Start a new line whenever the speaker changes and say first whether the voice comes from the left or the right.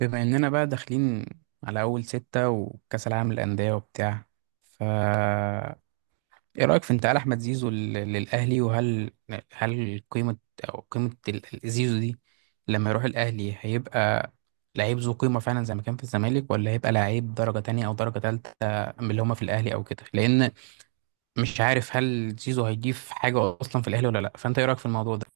right: بما اننا بقى داخلين على اول ستة وكأس العالم للأندية وبتاع. ف ايه رأيك في انتقال احمد زيزو للأهلي؟ وهل قيمة او قيمة زيزو دي لما يروح الأهلي، هيبقى لعيب ذو قيمة فعلا زي ما كان في الزمالك، ولا هيبقى لعيب درجة تانية او درجة تالتة من اللي هما في الأهلي او كده؟ لأن مش عارف هل زيزو هيضيف حاجة اصلا في الأهلي ولا لا، فانت ايه رأيك في الموضوع ده؟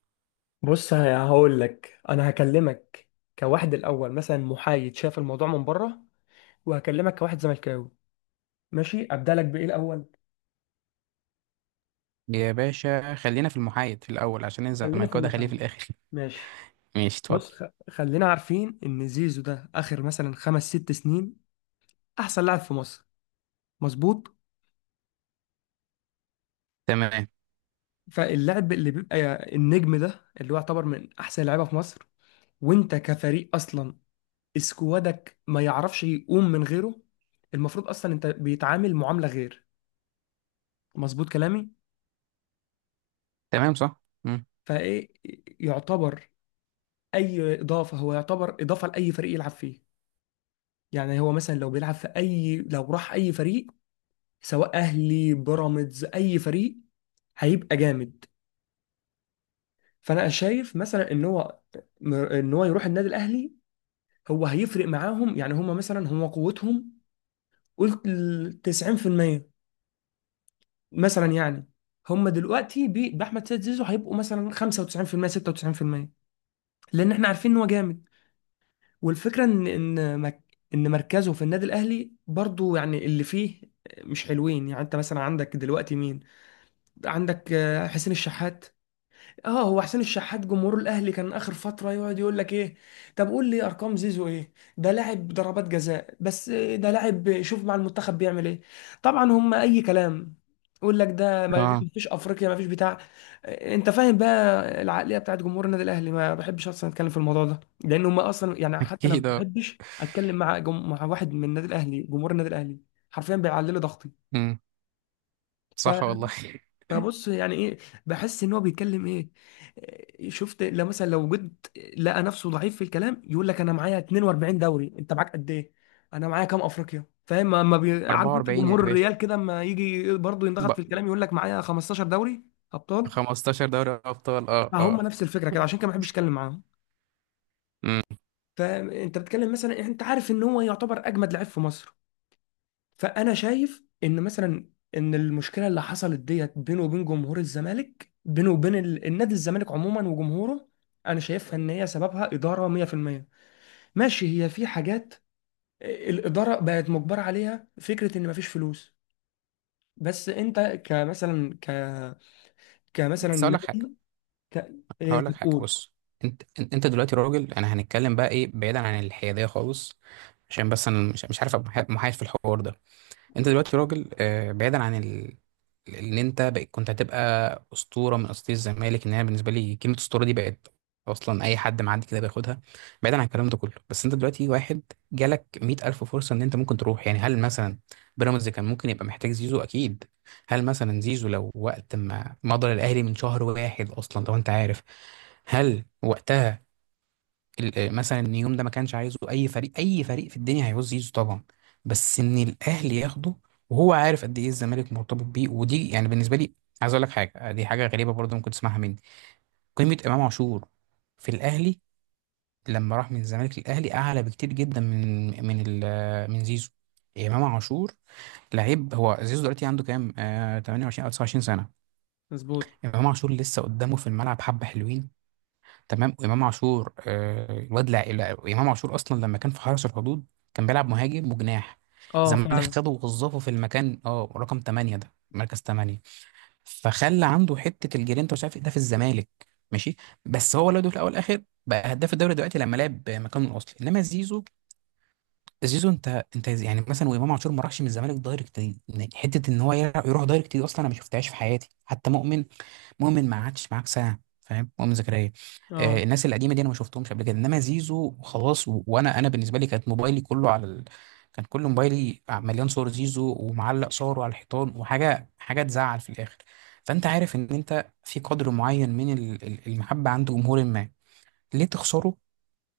left: بص، هقول لك. انا هكلمك كواحد الاول مثلا محايد شاف الموضوع من بره، وهكلمك كواحد زملكاوي. ماشي، ابدا لك بايه الاول.
right: يا باشا خلينا في المحايد في الأول، عشان
left: خلينا في
right: الزمالك ده خليه في
left: المحايد.
right: الآخر.
left: ماشي.
right: ماشي اتفضل.
left: بص خلينا عارفين ان زيزو ده اخر مثلا خمس ست سنين احسن لاعب في مصر. مظبوط.
right: تمام.
left: فاللاعب اللي بيبقى النجم ده، اللي هو يعتبر من احسن لعيبه في مصر، وانت كفريق اصلا اسكوادك ما يعرفش يقوم من غيره، المفروض اصلا انت بيتعامل معامله غير. مظبوط كلامي.
right: تمام صح.
left: فايه يعتبر اي اضافه، هو يعتبر اضافه لاي فريق يلعب فيه. يعني هو مثلا لو بيلعب في اي، لو راح اي فريق، سواء اهلي، بيراميدز، اي فريق، هيبقى جامد. فانا شايف مثلا ان هو ان هو يروح النادي الاهلي، هو هيفرق معاهم. يعني هم مثلا، هم قوتهم قلت ال 90% مثلا يعني، هم دلوقتي باحمد سيد زيزو هيبقوا مثلا 95%، 96%، لان احنا عارفين ان هو جامد. والفكرة ان مركزه في النادي الاهلي برضو، يعني اللي فيه مش حلوين. يعني انت مثلا عندك دلوقتي مين؟ عندك آه، حسين الشحات. اه، هو حسين الشحات جمهور الاهلي كان اخر فتره يقعد يقول لك ايه؟ طب قول لي ارقام زيزو ايه؟ ده لاعب ضربات جزاء بس، ده لاعب شوف مع المنتخب بيعمل ايه. طبعا هم اي كلام، يقول لك ده ما
right: اه
left: فيش افريقيا ما فيش بتاع. انت فاهم بقى العقليه بتاعت جمهور النادي الاهلي؟ ما بحبش اصلا اتكلم في الموضوع ده، لان هم اصلا يعني، حتى انا ما
right: اكيد اه.
left: بحبش اتكلم مع مع واحد من النادي الاهلي، جمهور النادي الاهلي حرفيا بيعلي لي ضغطي.
right: مم. صح والله.
left: فبص يعني ايه، بحس ان هو بيتكلم ايه. إيه، شفت لو مثلا لو جد لقى نفسه ضعيف في الكلام، يقول لك انا معايا 42 دوري، انت معاك قد ايه؟ انا معايا كام افريقيا. فاهم؟ ما ما بي... عارف انت
right: 44 يا
left: جمهور
right: باشا
left: الريال كده، اما يجي برضه
right: ب...
left: ينضغط في الكلام يقول لك معايا 15 دوري ابطال.
right: 15 دوري ابطال، اه اه.
left: فهم نفس الفكره كده، عشان كده ما بحبش اتكلم معاهم.
right: مم.
left: فانت بتتكلم مثلا، انت عارف ان هو يعتبر اجمد لعيب في مصر. فانا شايف ان مثلا ان المشكله اللي حصلت ديت بينه وبين جمهور الزمالك، بينه وبين النادي الزمالك عموما وجمهوره، انا شايفها ان هي سببها اداره 100%. ماشي، هي في حاجات آه، الاداره بقت مجبره عليها، فكره ان مفيش فلوس. بس انت كمثلا ك كمثلا
right: بس هقول لك حاجه،
left: نادي ك... إيه
right: هقول لك حاجه،
left: تقول؟
right: بص. انت دلوقتي راجل، انا هنتكلم بقى ايه بعيدا عن الحياديه خالص، عشان بس انا مش عارف أبقى محايد في الحوار ده. انت دلوقتي راجل، بعيدا عن اللي انت بقى كنت هتبقى اسطوره من اساطير الزمالك. ان انا بالنسبه لي كلمه اسطوره دي بقت اصلا اي حد معدي كده بياخدها. بعيدا عن الكلام ده كله، بس انت دلوقتي واحد جالك مئة الف فرصه ان انت ممكن تروح. يعني هل مثلا بيراميدز كان ممكن يبقى محتاج زيزو؟ اكيد. هل مثلا زيزو لو وقت ما مضى الاهلي من شهر واحد اصلا لو انت عارف، هل وقتها مثلا ان يوم ده ما كانش عايزه اي فريق؟ اي فريق في الدنيا هيعوز يزيزو طبعا، بس ان الاهلي ياخده وهو عارف قد ايه الزمالك مرتبط بيه، ودي يعني بالنسبه لي. عايز اقول لك حاجه، دي حاجه غريبه برضه ممكن تسمعها مني. قيمه امام عاشور في الاهلي لما راح من الزمالك للاهلي اعلى بكتير جدا من من زيزو. امام عاشور لعيب. هو زيزو دلوقتي عنده كام، آه، 28 او 29 سنه.
left: مظبوط.
right: امام عاشور لسه قدامه في الملعب حبه حلوين. تمام. وامام عاشور، آه، الواد امام عاشور اصلا لما كان في حرس الحدود كان بيلعب مهاجم وجناح.
left: اه
right: الزمالك
left: فعلا.
right: خده ووظفه في المكان، اه، رقم 8، ده مركز 8، فخلى عنده حته الجرينتا ومش عارف ايه ده في الزمالك. ماشي. بس هو لو في الاول والاخر بقى هداف الدوري دلوقتي لما لعب مكانه الاصلي. انما زيزو، زيزو انت انت يعني مثلا، وامام عاشور ما راحش من الزمالك دايركت دي. يعني حته ان هو يروح دايركت دي اصلا انا ما شفتهاش في حياتي. حتى مؤمن، مؤمن ما قعدش معاك سنه، فاهم؟ مؤمن زكريا، آه،
left: اه.
right: الناس القديمه دي انا ما شفتهمش قبل كده. انما زيزو خلاص، وانا بالنسبه لي كانت موبايلي كله على كان كل موبايلي، آه، مليان صور زيزو ومعلق صوره على الحيطان وحاجه، حاجه تزعل في الاخر. فانت عارف ان انت في قدر معين من المحبه عند جمهور ما، ليه تخسره؟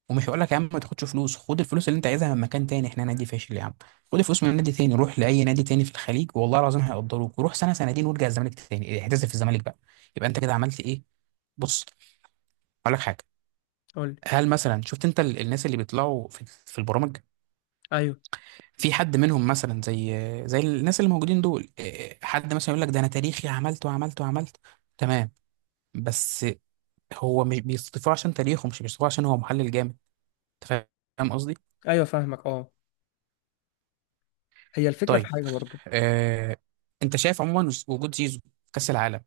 right: ومش هقول لك يا عم ما تاخدش فلوس، خد الفلوس اللي انت عايزها من مكان تاني، احنا نادي فاشل يا عم. خد الفلوس من نادي تاني، روح لاي نادي تاني في الخليج والله العظيم هيقدروك، وروح سنه سنتين وارجع الزمالك تاني، اعتزل في الزمالك بقى. يبقى انت كده عملت ايه. بص، هقول لك حاجه.
left: قول لي.
right: هل مثلا شفت انت الناس اللي بيطلعوا في البرامج،
left: ايوه.
right: في حد منهم مثلا زي زي الناس اللي موجودين دول، اه، حد مثلا يقول لك ده انا تاريخي عملت وعملت وعملت؟ تمام. بس هو مش بيصطفوه عشان تاريخه، مش بيصطفوه عشان هو محلل جامد. انت فاهم قصدي؟
left: ايوه فاهمك اه. هي الفكره في
right: طيب،
left: حاجه برضو.
right: آه، انت شايف عموما وجود زيزو في كأس العالم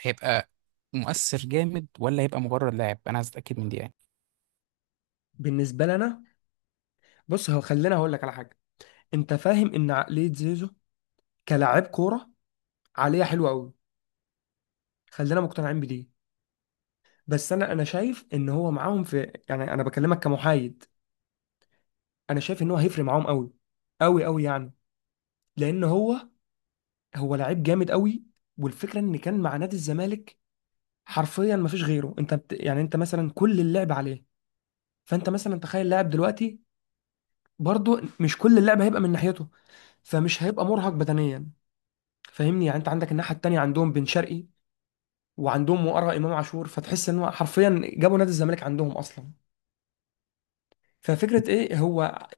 right: هيبقى مؤثر جامد، ولا هيبقى مجرد لاعب؟ انا عايز اتاكد من دي يعني.
left: بالنسبه لنا، بص هو خلينا هقول لك على حاجه. انت فاهم ان عقليه زيزو كلاعب كوره عقليه حلوه قوي؟ خلينا مقتنعين بدي. بس انا شايف ان هو معاهم في، يعني انا بكلمك كمحايد، انا شايف ان هو هيفرق معاهم قوي قوي قوي يعني. لان هو، هو لعيب جامد قوي. والفكره ان كان مع نادي الزمالك حرفيا ما فيش غيره، انت يعني انت مثلا كل اللعب عليه. فانت مثلا تخيل لاعب دلوقتي برضه مش كل اللعب هيبقى من ناحيته، فمش هيبقى مرهق بدنيا. فاهمني يعني؟ انت عندك الناحيه التانيه عندهم بن شرقي، وعندهم وراء امام عاشور، فتحس ان هو حرفيا جابوا نادي الزمالك عندهم اصلا. ففكره ايه، هو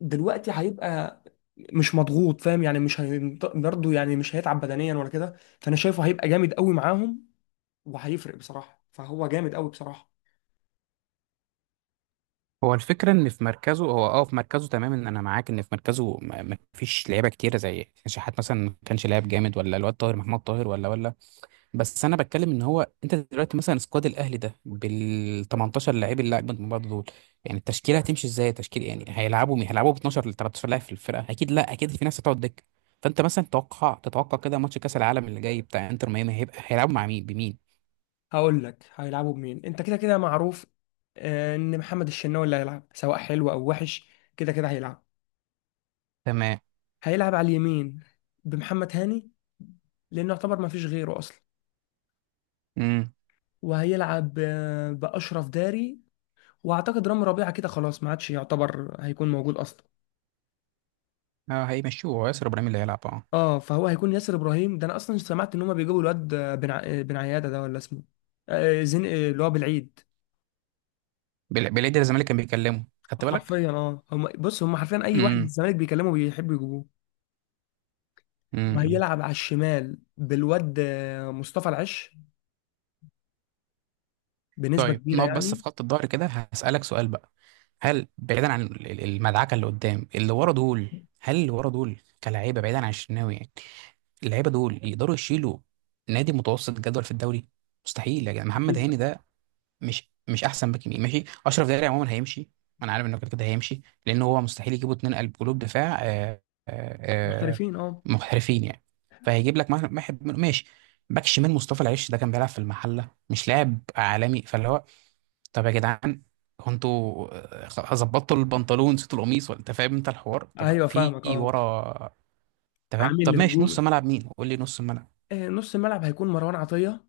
left: دلوقتي هيبقى مش مضغوط. فاهم يعني؟ مش هي- برضه يعني مش هيتعب بدنيا ولا كده، فانا شايفه هيبقى جامد قوي معاهم وهيفرق بصراحه، فهو جامد قوي بصراحه.
right: هو الفكره ان في مركزه، هو اه في مركزه تمام، ان انا معاك ان في مركزه ما ما فيش لعيبه كتيره زي شحات مثلا ما كانش لاعب جامد، ولا الواد طاهر محمد طاهر، ولا ولا. بس انا بتكلم ان هو، انت دلوقتي مثلا سكواد الاهلي ده بال 18 لعيب، اللي اجمد من بعض دول. يعني التشكيله هتمشي ازاي؟ تشكيل يعني هيلعبوا مين؟ هيلعبوا ب 12 ل 13 لاعب في الفرقه، اكيد لا اكيد في ناس هتقعد دكه. فانت مثلا تتوقع كده ماتش كاس العالم اللي جاي بتاع انتر ميامي هيبقى هيلعبوا مع مين بمين؟
left: هقول لك هيلعبوا بمين. انت كده كده معروف آه، ان محمد الشناوي اللي هيلعب، سواء حلو او وحش كده كده هيلعب.
right: تمام.
left: هيلعب على اليمين بمحمد هاني، لانه يعتبر ما فيش غيره اصلا.
right: امم.
left: وهيلعب آه، باشرف داري. واعتقد رامي ربيعه كده خلاص ما عادش يعتبر هيكون موجود اصلا.
right: اه هيمشوه، هو ياسر ابراهيم اللي هيلعب، اه.
left: اه، فهو هيكون ياسر ابراهيم. ده انا اصلا سمعت ان هما بيجيبوا الواد بن عياده، ده ولا اسمه آه، زين آه، اللي هو بالعيد.
right: بالعيد الزمالك كان بيكلمه، خدت بالك؟
left: حرفيا اه، هم بص هم حرفيا اي واحد من
right: امم.
left: الزمالك بيكلمه بيحبوا يجيبوه.
right: امم.
left: وهيلعب على الشمال بالواد آه، مصطفى العش، بنسبه
right: طيب
left: كبيره
right: نقف بس في
left: يعني.
right: خط الظهر كده، هسألك سؤال بقى. هل بعيدا عن المدعكة اللي قدام، اللي ورا دول، هل اللي ورا دول كلاعيبة بعيدا عن الشناوي يعني، اللعيبة دول يقدروا يشيلوا نادي متوسط جدول في الدوري؟ مستحيل يا جدع. محمد
left: اكيد
right: هاني
left: لا.
right: ده مش احسن باك يمين. ماشي اشرف داري عموما هيمشي، انا عارف انه كده كده هيمشي، لان هو مستحيل يجيبوا اتنين قلب قلوب دفاع، آه، آه،
left: محترفين اه.
right: محترفين يعني. فهيجيب لك واحد منهم، ماشي. باك شمال مصطفى العيش ده كان بيلعب في المحله، مش لاعب عالمي، فاللي هو طب يا جدعان، هو انتوا، ظبطتوا البنطلون نسيتوا القميص ولا انت فاهم انت الحوار؟ طب
left: ايوه
right: في
left: فاهمك اه.
right: ورا. تمام.
left: عامل
right: طب ماشي، نص
left: هجوم
right: ملعب مين؟ قول لي نص ملعب.
left: آه، نص الملعب هيكون مروان عطيه،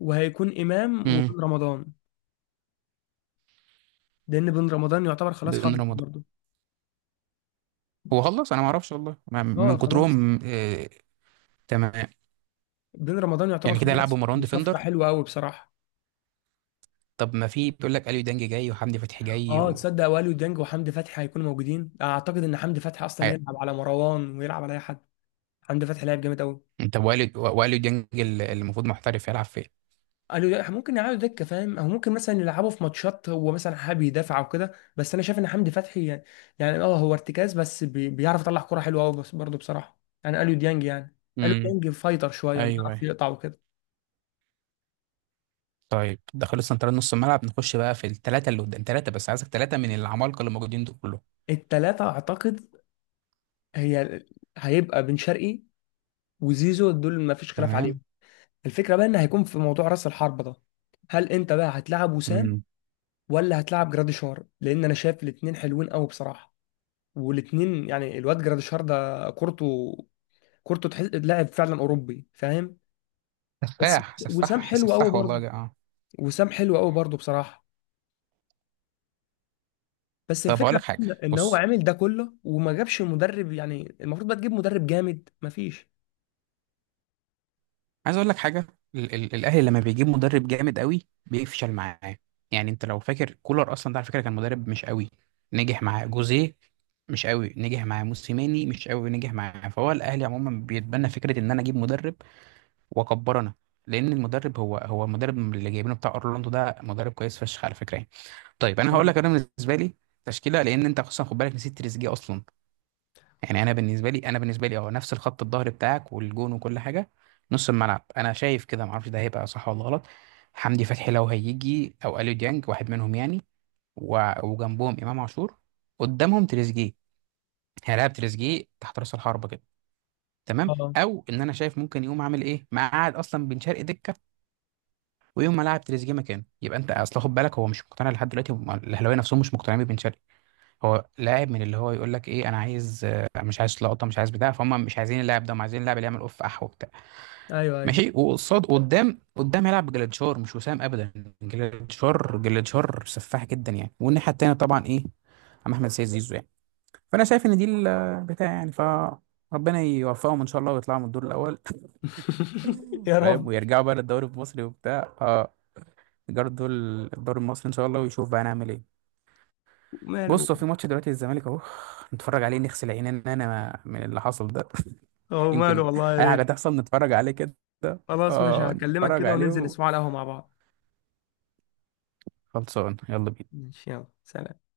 left: وهيكون امام
right: امم.
left: وبن رمضان، لان بن رمضان يعتبر خلاص
right: بن
left: خلص
right: رمضان.
left: برضه.
right: هو خلص؟ انا ما اعرفش والله،
left: اه
right: من
left: خلاص.
right: كترهم، تمام.
left: دين رمضان يعتبر
right: يعني كده يلعبوا
left: خلص
right: مروان
left: وصفقة
right: ديفندر؟
left: حلوة قوي بصراحة.
right: طب ما في بيقول لك اليو ديانج جاي وحمدي فتحي جاي
left: اه تصدق، واليو ديانج وحمدي فتحي هيكونوا موجودين. اعتقد ان حمدي فتحي اصلا
right: هي-
left: يلعب على مروان ويلعب على اي حد. حمدي فتحي لاعب جامد قوي.
right: طب واليو، واليو ديانج اللي المفروض محترف، يلعب فين؟
left: قالوا لا، ممكن يقعدوا دكة. فاهم؟ او ممكن مثلا يلعبوا في ماتشات هو مثلا حابب يدافع او كده. بس انا شايف ان حمدي فتحي يعني، يعني اه هو ارتكاز بس، بي بيعرف يطلع كرة حلوة قوي. بس برضه بصراحة يعني قالوا ديانج يعني، قالوا
right: امم.
left: ديانج فايتر شوية،
right: ايوى
left: بيعرف
right: ايوه.
left: يقطع وكده.
right: طيب ده خلص. انت نص الملعب نخش بقى في الثلاثه اللي قدام. ثلاثه بس عايزك، ثلاثه من العمالقه اللي موجودين دول كلهم.
left: التلاتة اعتقد هي هيبقى بن شرقي وزيزو، دول ما فيش خلاف
right: تمام.
left: عليهم. الفكرة بقى ان هيكون في موضوع راس الحربة ده، هل انت بقى هتلعب وسام
right: امم.
left: ولا هتلعب جراديشار؟ لان انا شايف الاتنين حلوين قوي بصراحة. والاتنين يعني، الواد جراديشار ده كورته، كورته تحس لاعب فعلا اوروبي. فاهم؟ بس
right: سفاح
left: وسام
right: سفاح
left: حلو قوي
right: سفاح والله
left: برضه،
right: ده، اه.
left: وسام حلو قوي برضه بصراحة. بس
right: طب اقول
left: الفكرة
right: لك
left: بقى
right: حاجه،
left: ان إن هو
right: بص،
left: عامل ده كله وما جابش مدرب. يعني المفروض بقى تجيب مدرب جامد، مفيش.
right: عايز اقول لك حاجه. ال ال الاهلي لما بيجيب مدرب جامد قوي بيفشل معاه. يعني انت لو فاكر كولر اصلا ده على فكره كان مدرب مش قوي، نجح معاه. جوزيه مش قوي نجح معاه. موسيماني مش قوي نجح معاه. فهو الاهلي عموما بيتبنى فكره ان انا اجيب مدرب واكبرنا، لان المدرب هو المدرب اللي جايبينه بتاع اورلاندو ده مدرب كويس فشخ على فكره يعني. طيب انا هقول
left: اه.
right: لك انا بالنسبه لي تشكيله، لان انت اصلا خد بالك نسيت تريزيجيه اصلا. يعني انا بالنسبه لي، اه، نفس الخط الظهر بتاعك والجون وكل حاجه. نص الملعب انا شايف كده، ما اعرفش ده هيبقى صح ولا غلط، حمدي فتحي لو هيجي او اليو ديانج واحد منهم يعني، وجنبهم امام عاشور. قدامهم تريزيجيه، هيلاعب تريزيجيه تحت راس الحربه كده. تمام.
left: اه.
right: او ان انا شايف ممكن يقوم عامل ايه، مقعد اصلا بن شرقي دكه ويقوم ملاعب تريزيجيه مكانه. يبقى انت اصل خد بالك هو مش مقتنع لحد دلوقتي، الاهلاويه نفسهم مش مقتنعين ببن شرقي. هو لاعب من اللي هو يقول لك ايه، انا عايز، آه، مش عايز لقطه، مش عايز بتاع، فهم مش عايزين اللاعب ده، هم عايزين اللاعب اللي يعمل اوف اح وبتاع.
left: ايوه ايوه.
right: ماشي. وقصاد قدام هيلعب بجلاديشار، مش وسام ابدا. جلاديشار، جلاديشار سفاح جدا يعني. والناحيه التانيه طبعا ايه؟ عم احمد سيد زيزو يعني. فانا شايف ان دي البتاع يعني. ربنا يوفقهم ان شاء الله ويطلعوا من الدور الاول.
left: يا
right: فاهم،
left: رب.
right: ويرجعوا بقى للدوري المصري وبتاع، اه يجروا الدور. الدوري المصري ان شاء الله، ويشوف بقى نعمل ايه.
left: وماله.
right: بص، هو في ماتش دلوقتي الزمالك اهو، نتفرج عليه نغسل عينينا انا من اللي حصل ده.
left: اه وماله
right: يمكن
left: والله يا
right: اي حاجه
left: ريت.
right: تحصل، نتفرج عليه كده.
left: خلاص ماشي،
right: اه
left: هكلمك
right: نتفرج
left: كده وننزل
right: عليه،
left: نسمع على القهوة مع بعض.
right: وخلصان يلا بينا.
left: ماشي، يلا، سلام.